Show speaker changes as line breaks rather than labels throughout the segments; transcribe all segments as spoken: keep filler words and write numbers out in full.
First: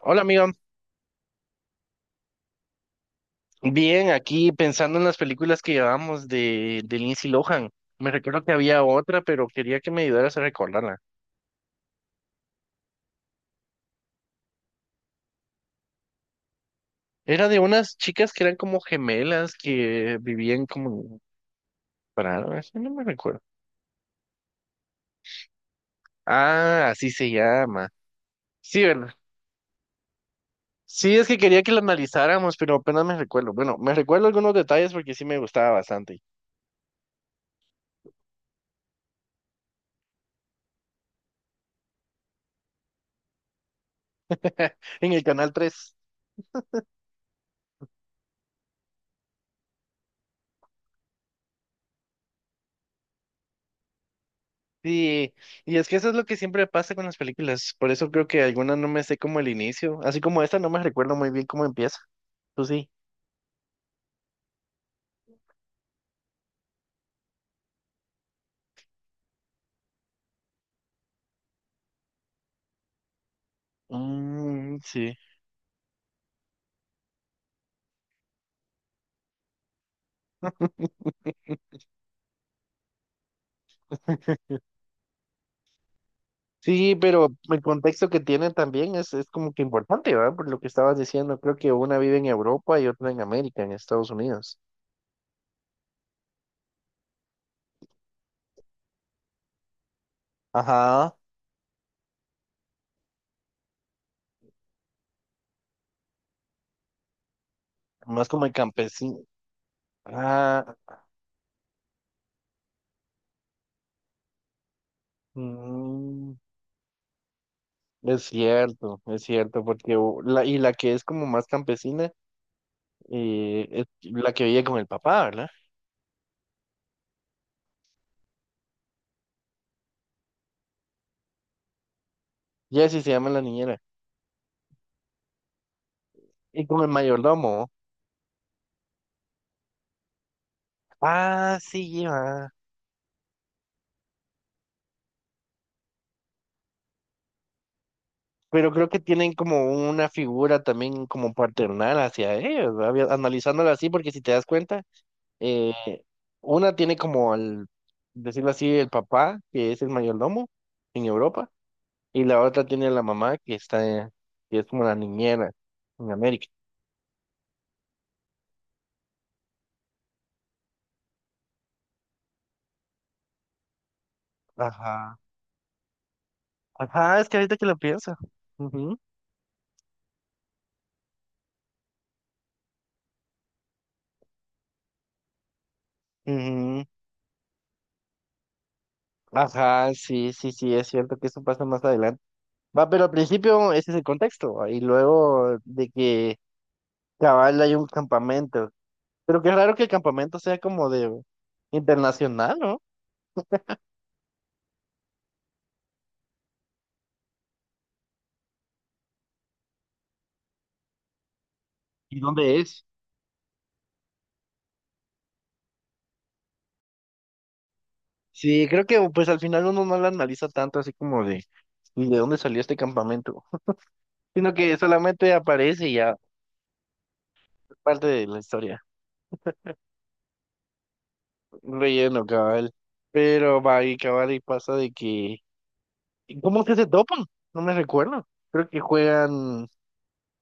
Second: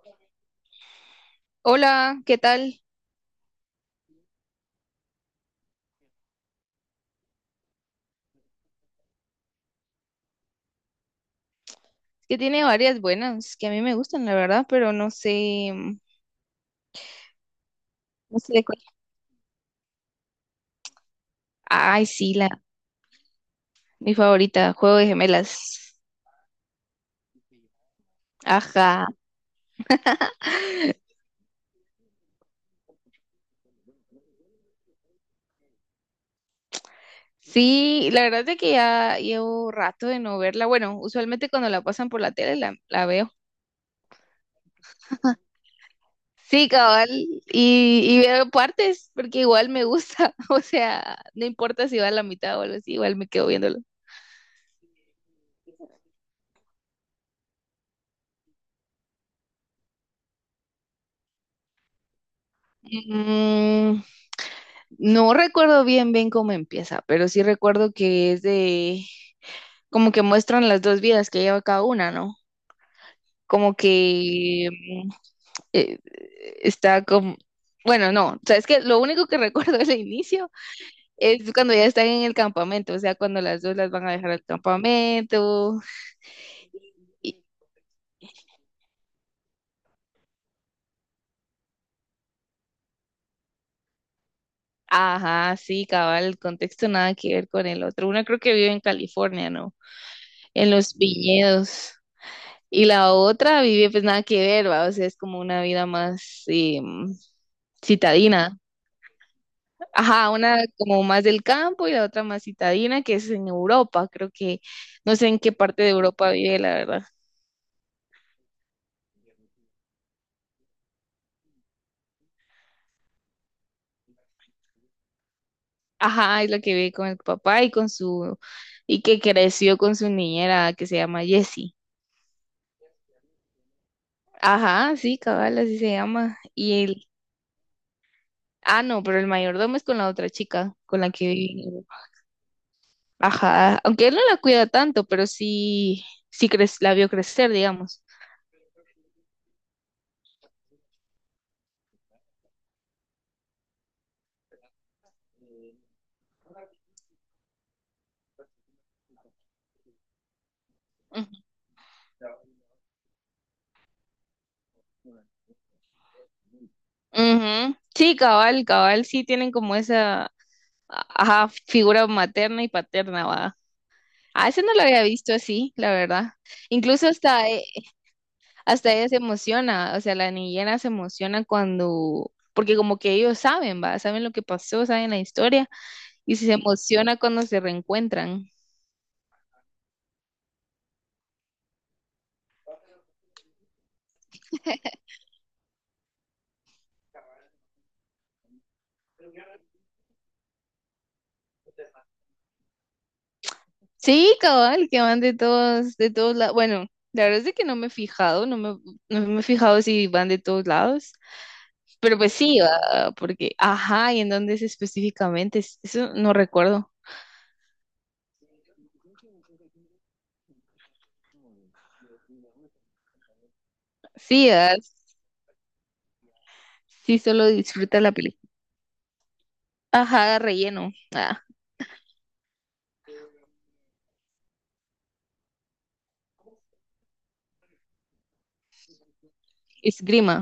Hola, amigo.
Hola, ¿qué tal?
Bien, aquí pensando en las películas que llevamos de, de Lindsay Lohan. Me recuerdo que había otra, pero quería que me ayudaras a recordarla.
Que tiene varias buenas que a mí me gustan, la verdad, pero no sé, mm,
Era de unas chicas
no
que
sé
eran
de cuál.
como gemelas que vivían como.
Ay, sí, la
Para, eso no me recuerdo.
mi favorita, Juego de Gemelas.
Ah, así se llama. Sí,
Ajá.
¿verdad? Sí, es que quería que la analizáramos, pero apenas me recuerdo. Bueno, me recuerdo algunos detalles porque sí me gustaba bastante.
Sí, la verdad es de que ya llevo rato de no verla. Bueno, usualmente cuando la pasan por la tele la, la veo.
En el canal tres.
Sí, cabal, y, y veo partes porque igual me gusta, o sea, no importa si va a la mitad o algo así, igual me quedo viéndolo.
Sí, y es que eso es lo que siempre pasa con las películas. Por eso creo que algunas no me sé como el inicio. Así como esta, no me recuerdo muy bien cómo empieza. Tú sí.
Mm, no recuerdo bien bien cómo empieza, pero sí recuerdo que es de como que muestran las dos vidas que lleva cada una, ¿no? Como que
Mm,
mm,
sí.
eh, está como, bueno, no, o sea, es que lo único que recuerdo del inicio es cuando ya están en el campamento, o sea, cuando las dos las van a dejar al campamento.
Sí, pero
Y,
el contexto que tienen también es, es como que importante, ¿verdad? Por lo que estabas diciendo, creo que una vive en Europa y otra en América, en Estados Unidos.
ajá, sí, cabal, el contexto nada que ver con el otro. Una creo que vive en California, ¿no? En los
Ajá,
viñedos. Y la otra vive pues nada que ver, ¿va? O sea, es como una vida más eh, mm,
más como el
citadina.
campesino.
Ajá, una
Ah,
como más del campo y la otra más citadina, que es en Europa, creo que no sé en qué parte de Europa
mm,
vive, la verdad.
es cierto, es cierto, porque u- la, y la que es como más campesina eh, es la que vive con el papá, ¿verdad?
Ajá, es la que vive con el papá y con su, y que creció con su niñera que se llama Jessie.
Jessie se llama la niñera.
Ajá, sí, cabal, así se llama.
Y con
Y
el
él,
mayordomo.
ah, no, pero el mayordomo es con la otra chica, con la que vive
Ah,
en
sí,
Europa.
lleva.
Ajá, aunque él no la cuida tanto, pero sí, sí cre- la vio crecer, digamos.
Pero creo que tienen como una figura también como paternal hacia ellos, ¿verdad? Había- Analizándola así, porque si te das cuenta, eh, una tiene como al, decirlo así, el papá, que es el mayordomo en
Ujú.
Europa, y la otra tiene la mamá, que está, que es como la niñera en América.
Ujú. Sí, cabal, cabal, sí tienen como esa, ajá, figura materna y paterna, va. Ah, ese no lo había
Ajá.
visto así, la verdad. Incluso
Ajá, es que
hasta,
ahorita
e-
que lo pienso.
hasta
Ujú.
ella se emociona, o sea, la niñera se emociona cuando, porque como que ellos saben, va, saben lo que pasó, saben la historia, y se
Ujú.
emociona cuando se reencuentran.
Ajá, sí, sí, sí, es cierto que eso pasa más adelante. Va, pero al principio ese es el contexto, y luego de que cabal hay un campamento. Pero qué raro que el campamento sea como de internacional, ¿no?
Sí, cabal, que van de todos, de todos lados. Bueno, la verdad es que no me he fijado, no me, no me he fijado si van de todos lados, pero
¿Y
pues
dónde
sí,
es?
va, porque, ajá, ¿y en dónde es específicamente? Es- Eso no recuerdo.
Sí, creo que pues al final uno no lo analiza tanto así como de, ¿y de dónde salió este campamento?
Sí,
Sino que
¿verdad?
solamente aparece y ya
Sí, solo
es
disfruta
parte
la
de la
película.
historia.
Ajá, relleno. Ah,
Un Relleno, cabal. Pero va y cabal y pasa de que. ¿Cómo es que se topan? No me recuerdo. Creo que juegan.
esgrima.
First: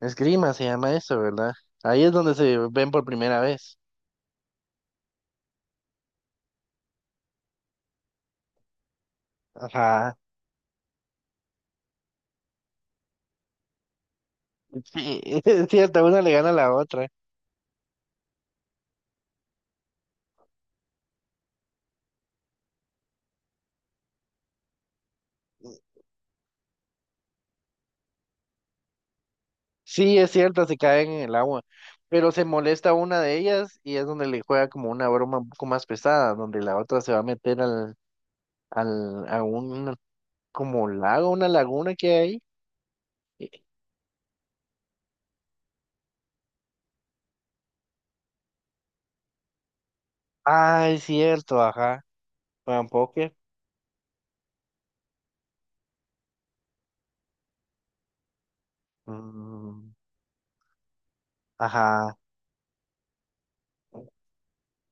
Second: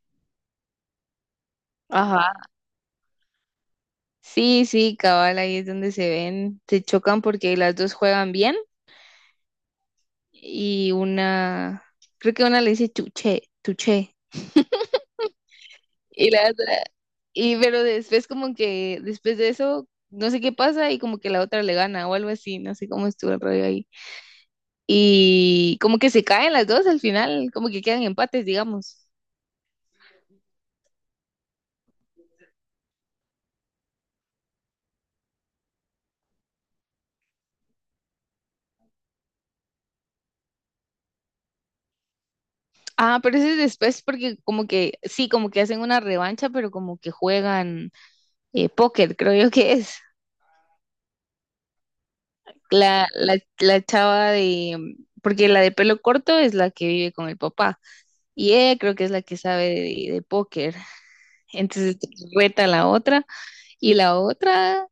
Esgrima se llama eso, ¿verdad? Ahí es
Ajá.
donde se ven por primera vez.
Sí, sí, cabal, ahí es donde se ven, se chocan porque las dos juegan bien
Ajá.
y una, creo que una le dice tuche, tuche.
Sí, es cierto, una
Y
le gana
la
a la
otra,
otra.
y pero después como que, después de eso, no sé qué pasa y como que la otra le gana o algo así, no sé cómo estuvo el rollo ahí. Y como que se caen las dos al final, como que quedan empates, digamos.
Sí, es cierto, se caen en el agua. Pero se molesta una de ellas y es donde le juega como una broma un poco más pesada, donde la otra se va a meter al, al, a un como lago, una laguna que hay.
Ah, pero
Y-
ese es después porque como que, sí, como que hacen una revancha, pero como que juegan eh, póker, creo yo que es.
Ah, es cierto, ajá. Juegan
La,
póker.
la, la chava de, mm, porque la de pelo corto es la que vive con el papá. Y ella creo que es la que sabe
Mm,
de, de póker. Entonces
ajá.
reta a la otra. Y la otra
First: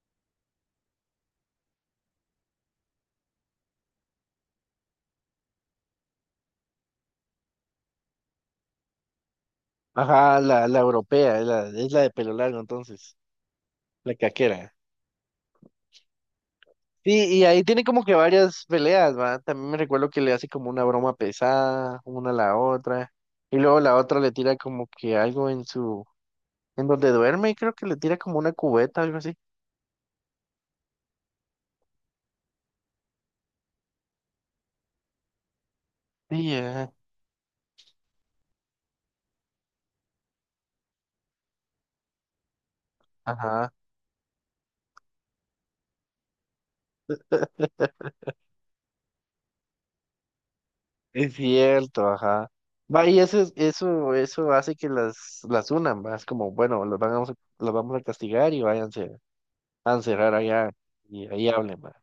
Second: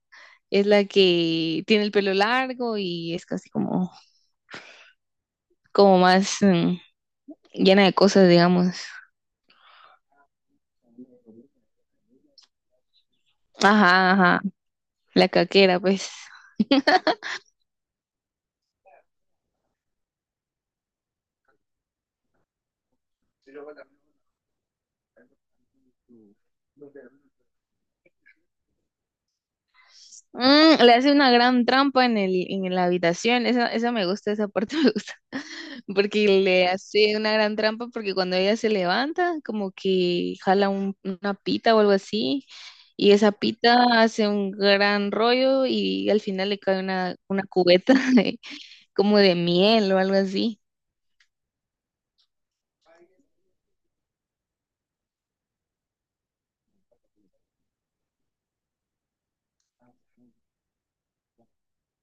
es la que tiene el pelo largo y es casi como, como más mm, llena de cosas, digamos.
Ajá, la, la europea, es la, es la de pelo largo entonces,
Ajá,
la
ajá.
caquera.
La caquera, pues.
Sí, y ahí tiene como que varias peleas, ¿va? También me recuerdo que le hace como una broma pesada, una a la otra, y luego la otra le tira como que algo en su, en donde duerme, creo que le tira como una cubeta, algo así.
Mm, le hace una gran trampa en el, en la habitación. Esa, esa me gusta, esa parte me gusta. Porque
Sí,
le
ajá,
hace una gran trampa porque cuando ella se levanta, como que jala un- una pita o algo así. Y esa
ajá,
pita hace un gran rollo y al final le cae una, una cubeta de- como de miel o algo así.
es cierto, ajá. Va, y eso, es- eso, eso hace que las, las unan, ¿va? Es como, bueno, los vamos a, los vamos a castigar y váyanse a encerrar allá, y ahí hablen, ¿va?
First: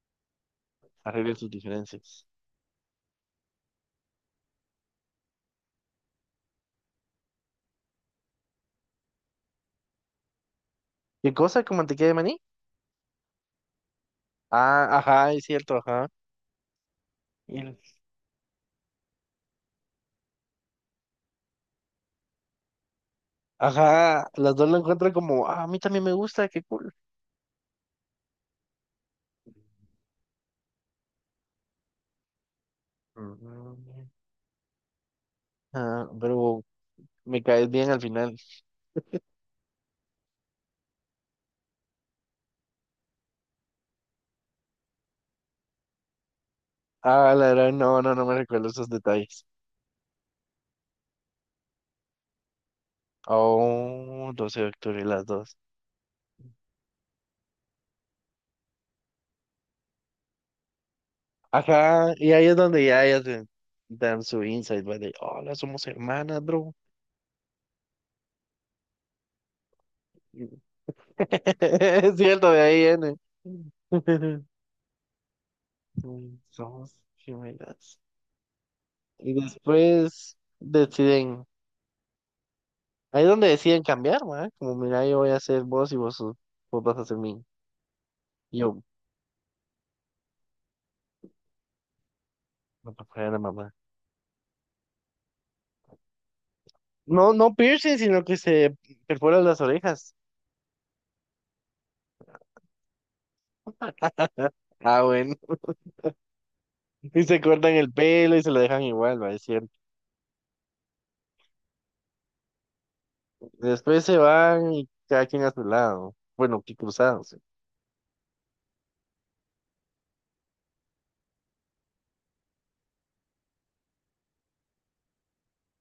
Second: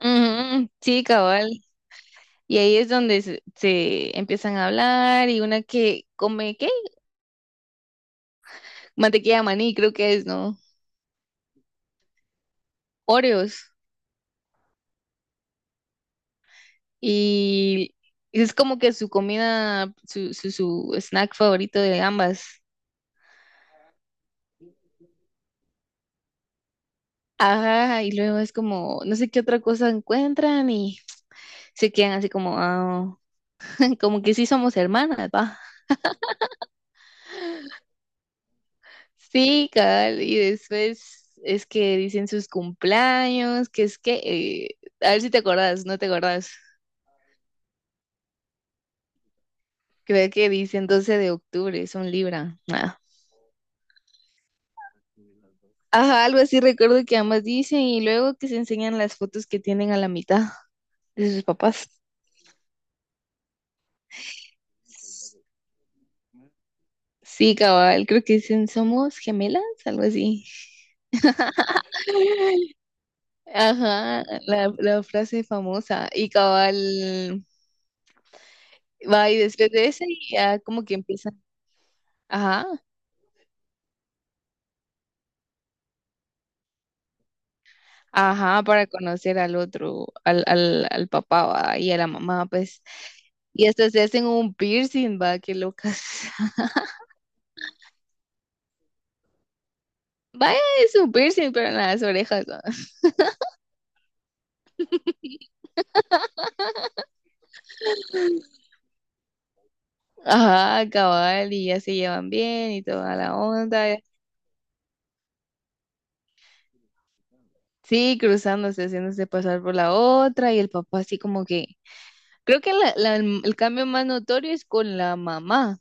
Ujú, sí,
Arreglen sus
cabal.
diferencias.
Y ahí es donde se, se empiezan a hablar y una que come, ¿qué? Mantequilla de maní, creo que es, ¿no?
¿Qué cosa? ¿Como mantequilla de maní?
Oreos.
Ah, ajá, es cierto, ajá.
Y es como que su comida, su, su, su snack favorito de ambas.
Ajá, las dos lo encuentran como, ah, a mí también me gusta, qué cool.
Ajá, y luego es como, no sé qué otra cosa encuentran y se quedan así como, "Ah",
Mm.
como que sí somos hermanas, va.
Ah, pero me caes bien al final.
Sí, cabal, y después es que dicen sus cumpleaños, que es que, eh, a ver si te acordás, no te acordás.
Ah, la verdad, no, no, no me recuerdo esos detalles.
Creo que dicen doce de octubre, son Libra. Ah.
Oh, doce de octubre, las dos.
Ajá, algo así recuerdo que ambas dicen y luego que se enseñan las fotos que tienen a la mitad de sus papás.
Ajá, y ahí es donde ya ellas se dan su insight, güey, de, hola, somos hermanas, bro.
Sí, cabal, creo que dicen somos gemelas, algo así.
Es cierto, de ahí viene.
Ajá, la, la frase famosa. Y
Somos
cabal,
gemelas.
va
Y
y después de ese
después
ya como que empiezan,
deciden.
ajá,
Ahí es donde deciden cambiar, ma, Como, mira, yo voy a ser vos y vos, sos- vos vas a ser mí. Y
ajá,
yo,
para conocer al otro, al, al, al papá va, y a la mamá, pues.
no te fuera
Y
mamá.
hasta se hacen un piercing, va, qué locas.
No, no piercing, sino que se perforan las orejas.
Vaya, es un piercing, pero en las orejas, va.
Ah, bueno. Y se cortan el pelo y se lo dejan igual, va, es cierto.
Ajá, cabal, y ya se llevan bien y toda la onda.
Después se van y cada quien a su lado. Bueno, que cruzados.
Sí, cruzándose, haciéndose pasar por la otra y el papá así como que... Creo que la- la- el el cambio más notorio es con la mamá,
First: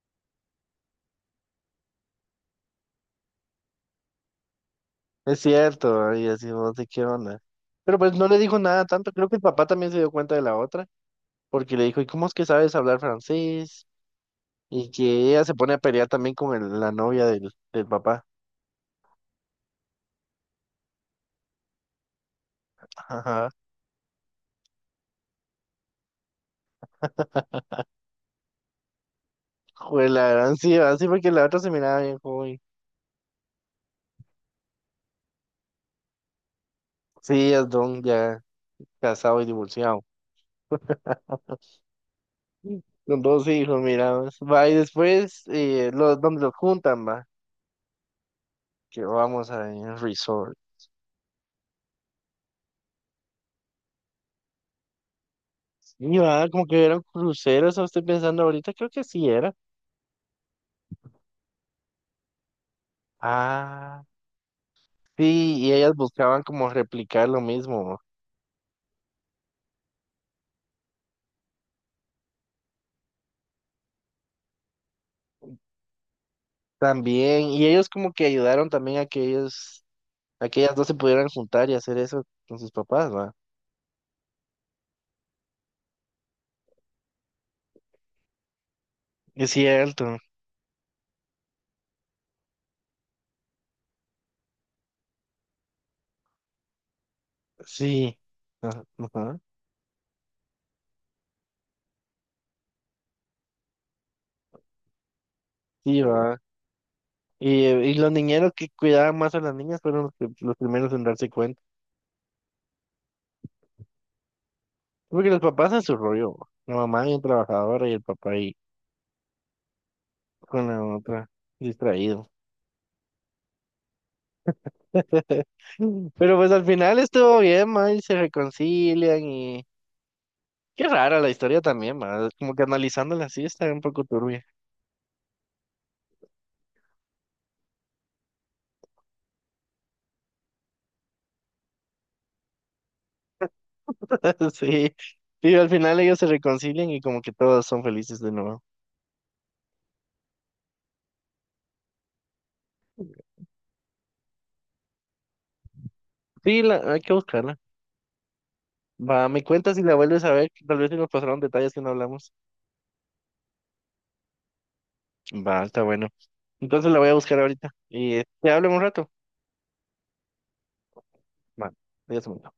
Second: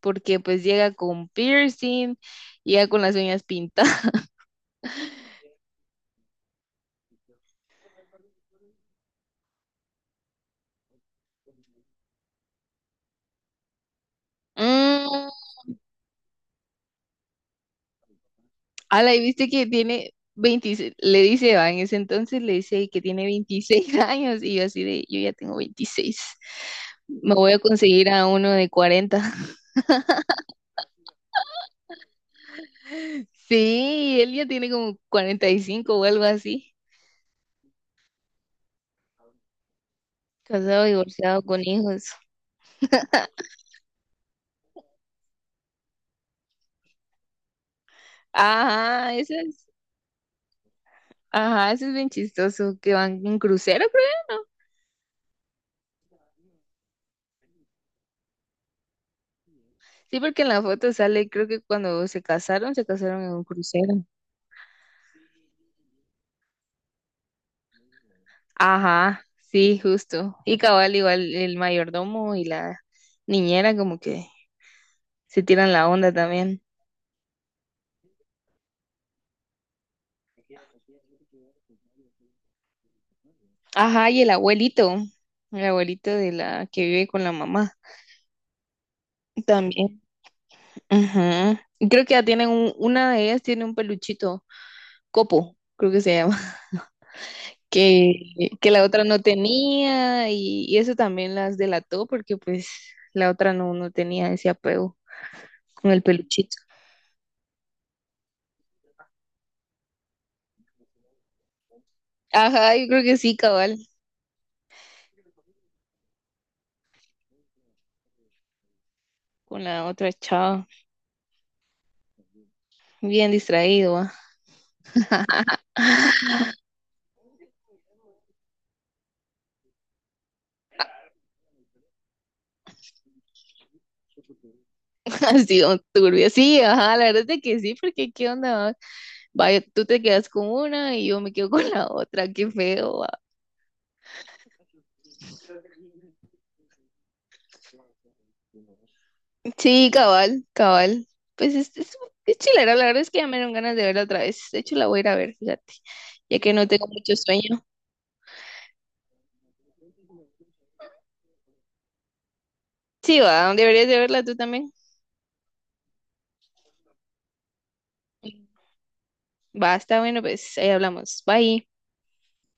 porque pues llega con piercing, llega con las uñas pintadas.
Es cierto, va, y así no sé qué onda. Pero pues no le dijo nada tanto. Creo que el papá también se dio cuenta de la otra, porque le dijo, ¿y cómo es que sabes hablar francés? Y que
Mm,
ella se pone a pelear también con el- la novia del, del papá.
ala, y viste que tiene veintiséis. Le dice, va, en ese entonces le dice que tiene veintiséis años y yo así de, yo ya tengo veintiséis, me voy a conseguir a uno de cuarenta.
Joder, la gran sí, ¿verdad? sí, porque la otra se miraba bien joven.
Sí, él ya tiene como cuarenta y cinco o algo así,
Sí, es don ya casado y divorciado.
casado, divorciado, con hijos.
Con dos hijos, mira. pues. Va, y después, eh, los, donde los juntan, va. Que
Ajá, eso
vamos a
es,
ir a resorts.
ajá, eso es bien chistoso, que van en crucero, creo, ¿no?
Y va, como que eran cruceros, ¿o estoy pensando ahorita, creo que sí era.
Sí, porque en la foto sale, creo que cuando se casaron, se casaron en un
Ah,
crucero.
sí, y ellas buscaban como replicar lo mismo. ¿no?
Ajá, sí, justo. Y cabal, igual el mayordomo y la niñera como que se tiran la onda también.
También, y ellos como que ayudaron también a que ellos, a que ellas dos se pudieran juntar y hacer eso con sus papás, va.
Ajá, y el abuelito, el abuelito de la que vive con la mamá
Es
también.
cierto.
Ajá. Y creo que ya tienen un- una de ellas tiene un peluchito, Copo, creo que se llama.
Sí,
que, que la
ajá,
otra no
ajá,
tenía y, y eso también las delató porque pues la otra no, no tenía ese apego con
sí,
el
va.
peluchito.
Y, eh, y los niñeros que cuidaban más a las niñas fueron los, que- los primeros en darse cuenta.
Ajá, yo creo que sí, cabal,
Porque los papás en su rollo, bo. la mamá bien trabajadora y el papá ahí
con la otra
con
chava,
la otra distraído.
bien distraído, va.
Pero pues al final estuvo bien, ma, y se reconcilian y. Qué rara la historia también, ma, como que analizándola así está un poco turbia.
Así, don turbio, sí, ajá, la verdad es de que sí, porque qué onda, va? Vaya, tú te quedas con una y yo me quedo con la otra, qué feo, va.
Sí, y al final ellos se reconcilian y como que todos son felices de nuevo.
Sí, cabal, cabal, pues es, es, es chilera, la verdad es que ya me dieron ganas de verla otra vez, de hecho la voy a ir a ver, fíjate, ya que
Sí,
no
la,
tengo
hay que
mucho
buscarla.
sueño.
Va, me cuentas y la vuelves a ver, que tal vez se nos pasaron detalles que no hablamos.
Sí, va, deberías de verla tú también.
Va, está bueno. Entonces la voy a buscar ahorita y eh, te hablo en un rato.
Va, está bueno, pues ahí hablamos. Bye.
Va, adiós. amor.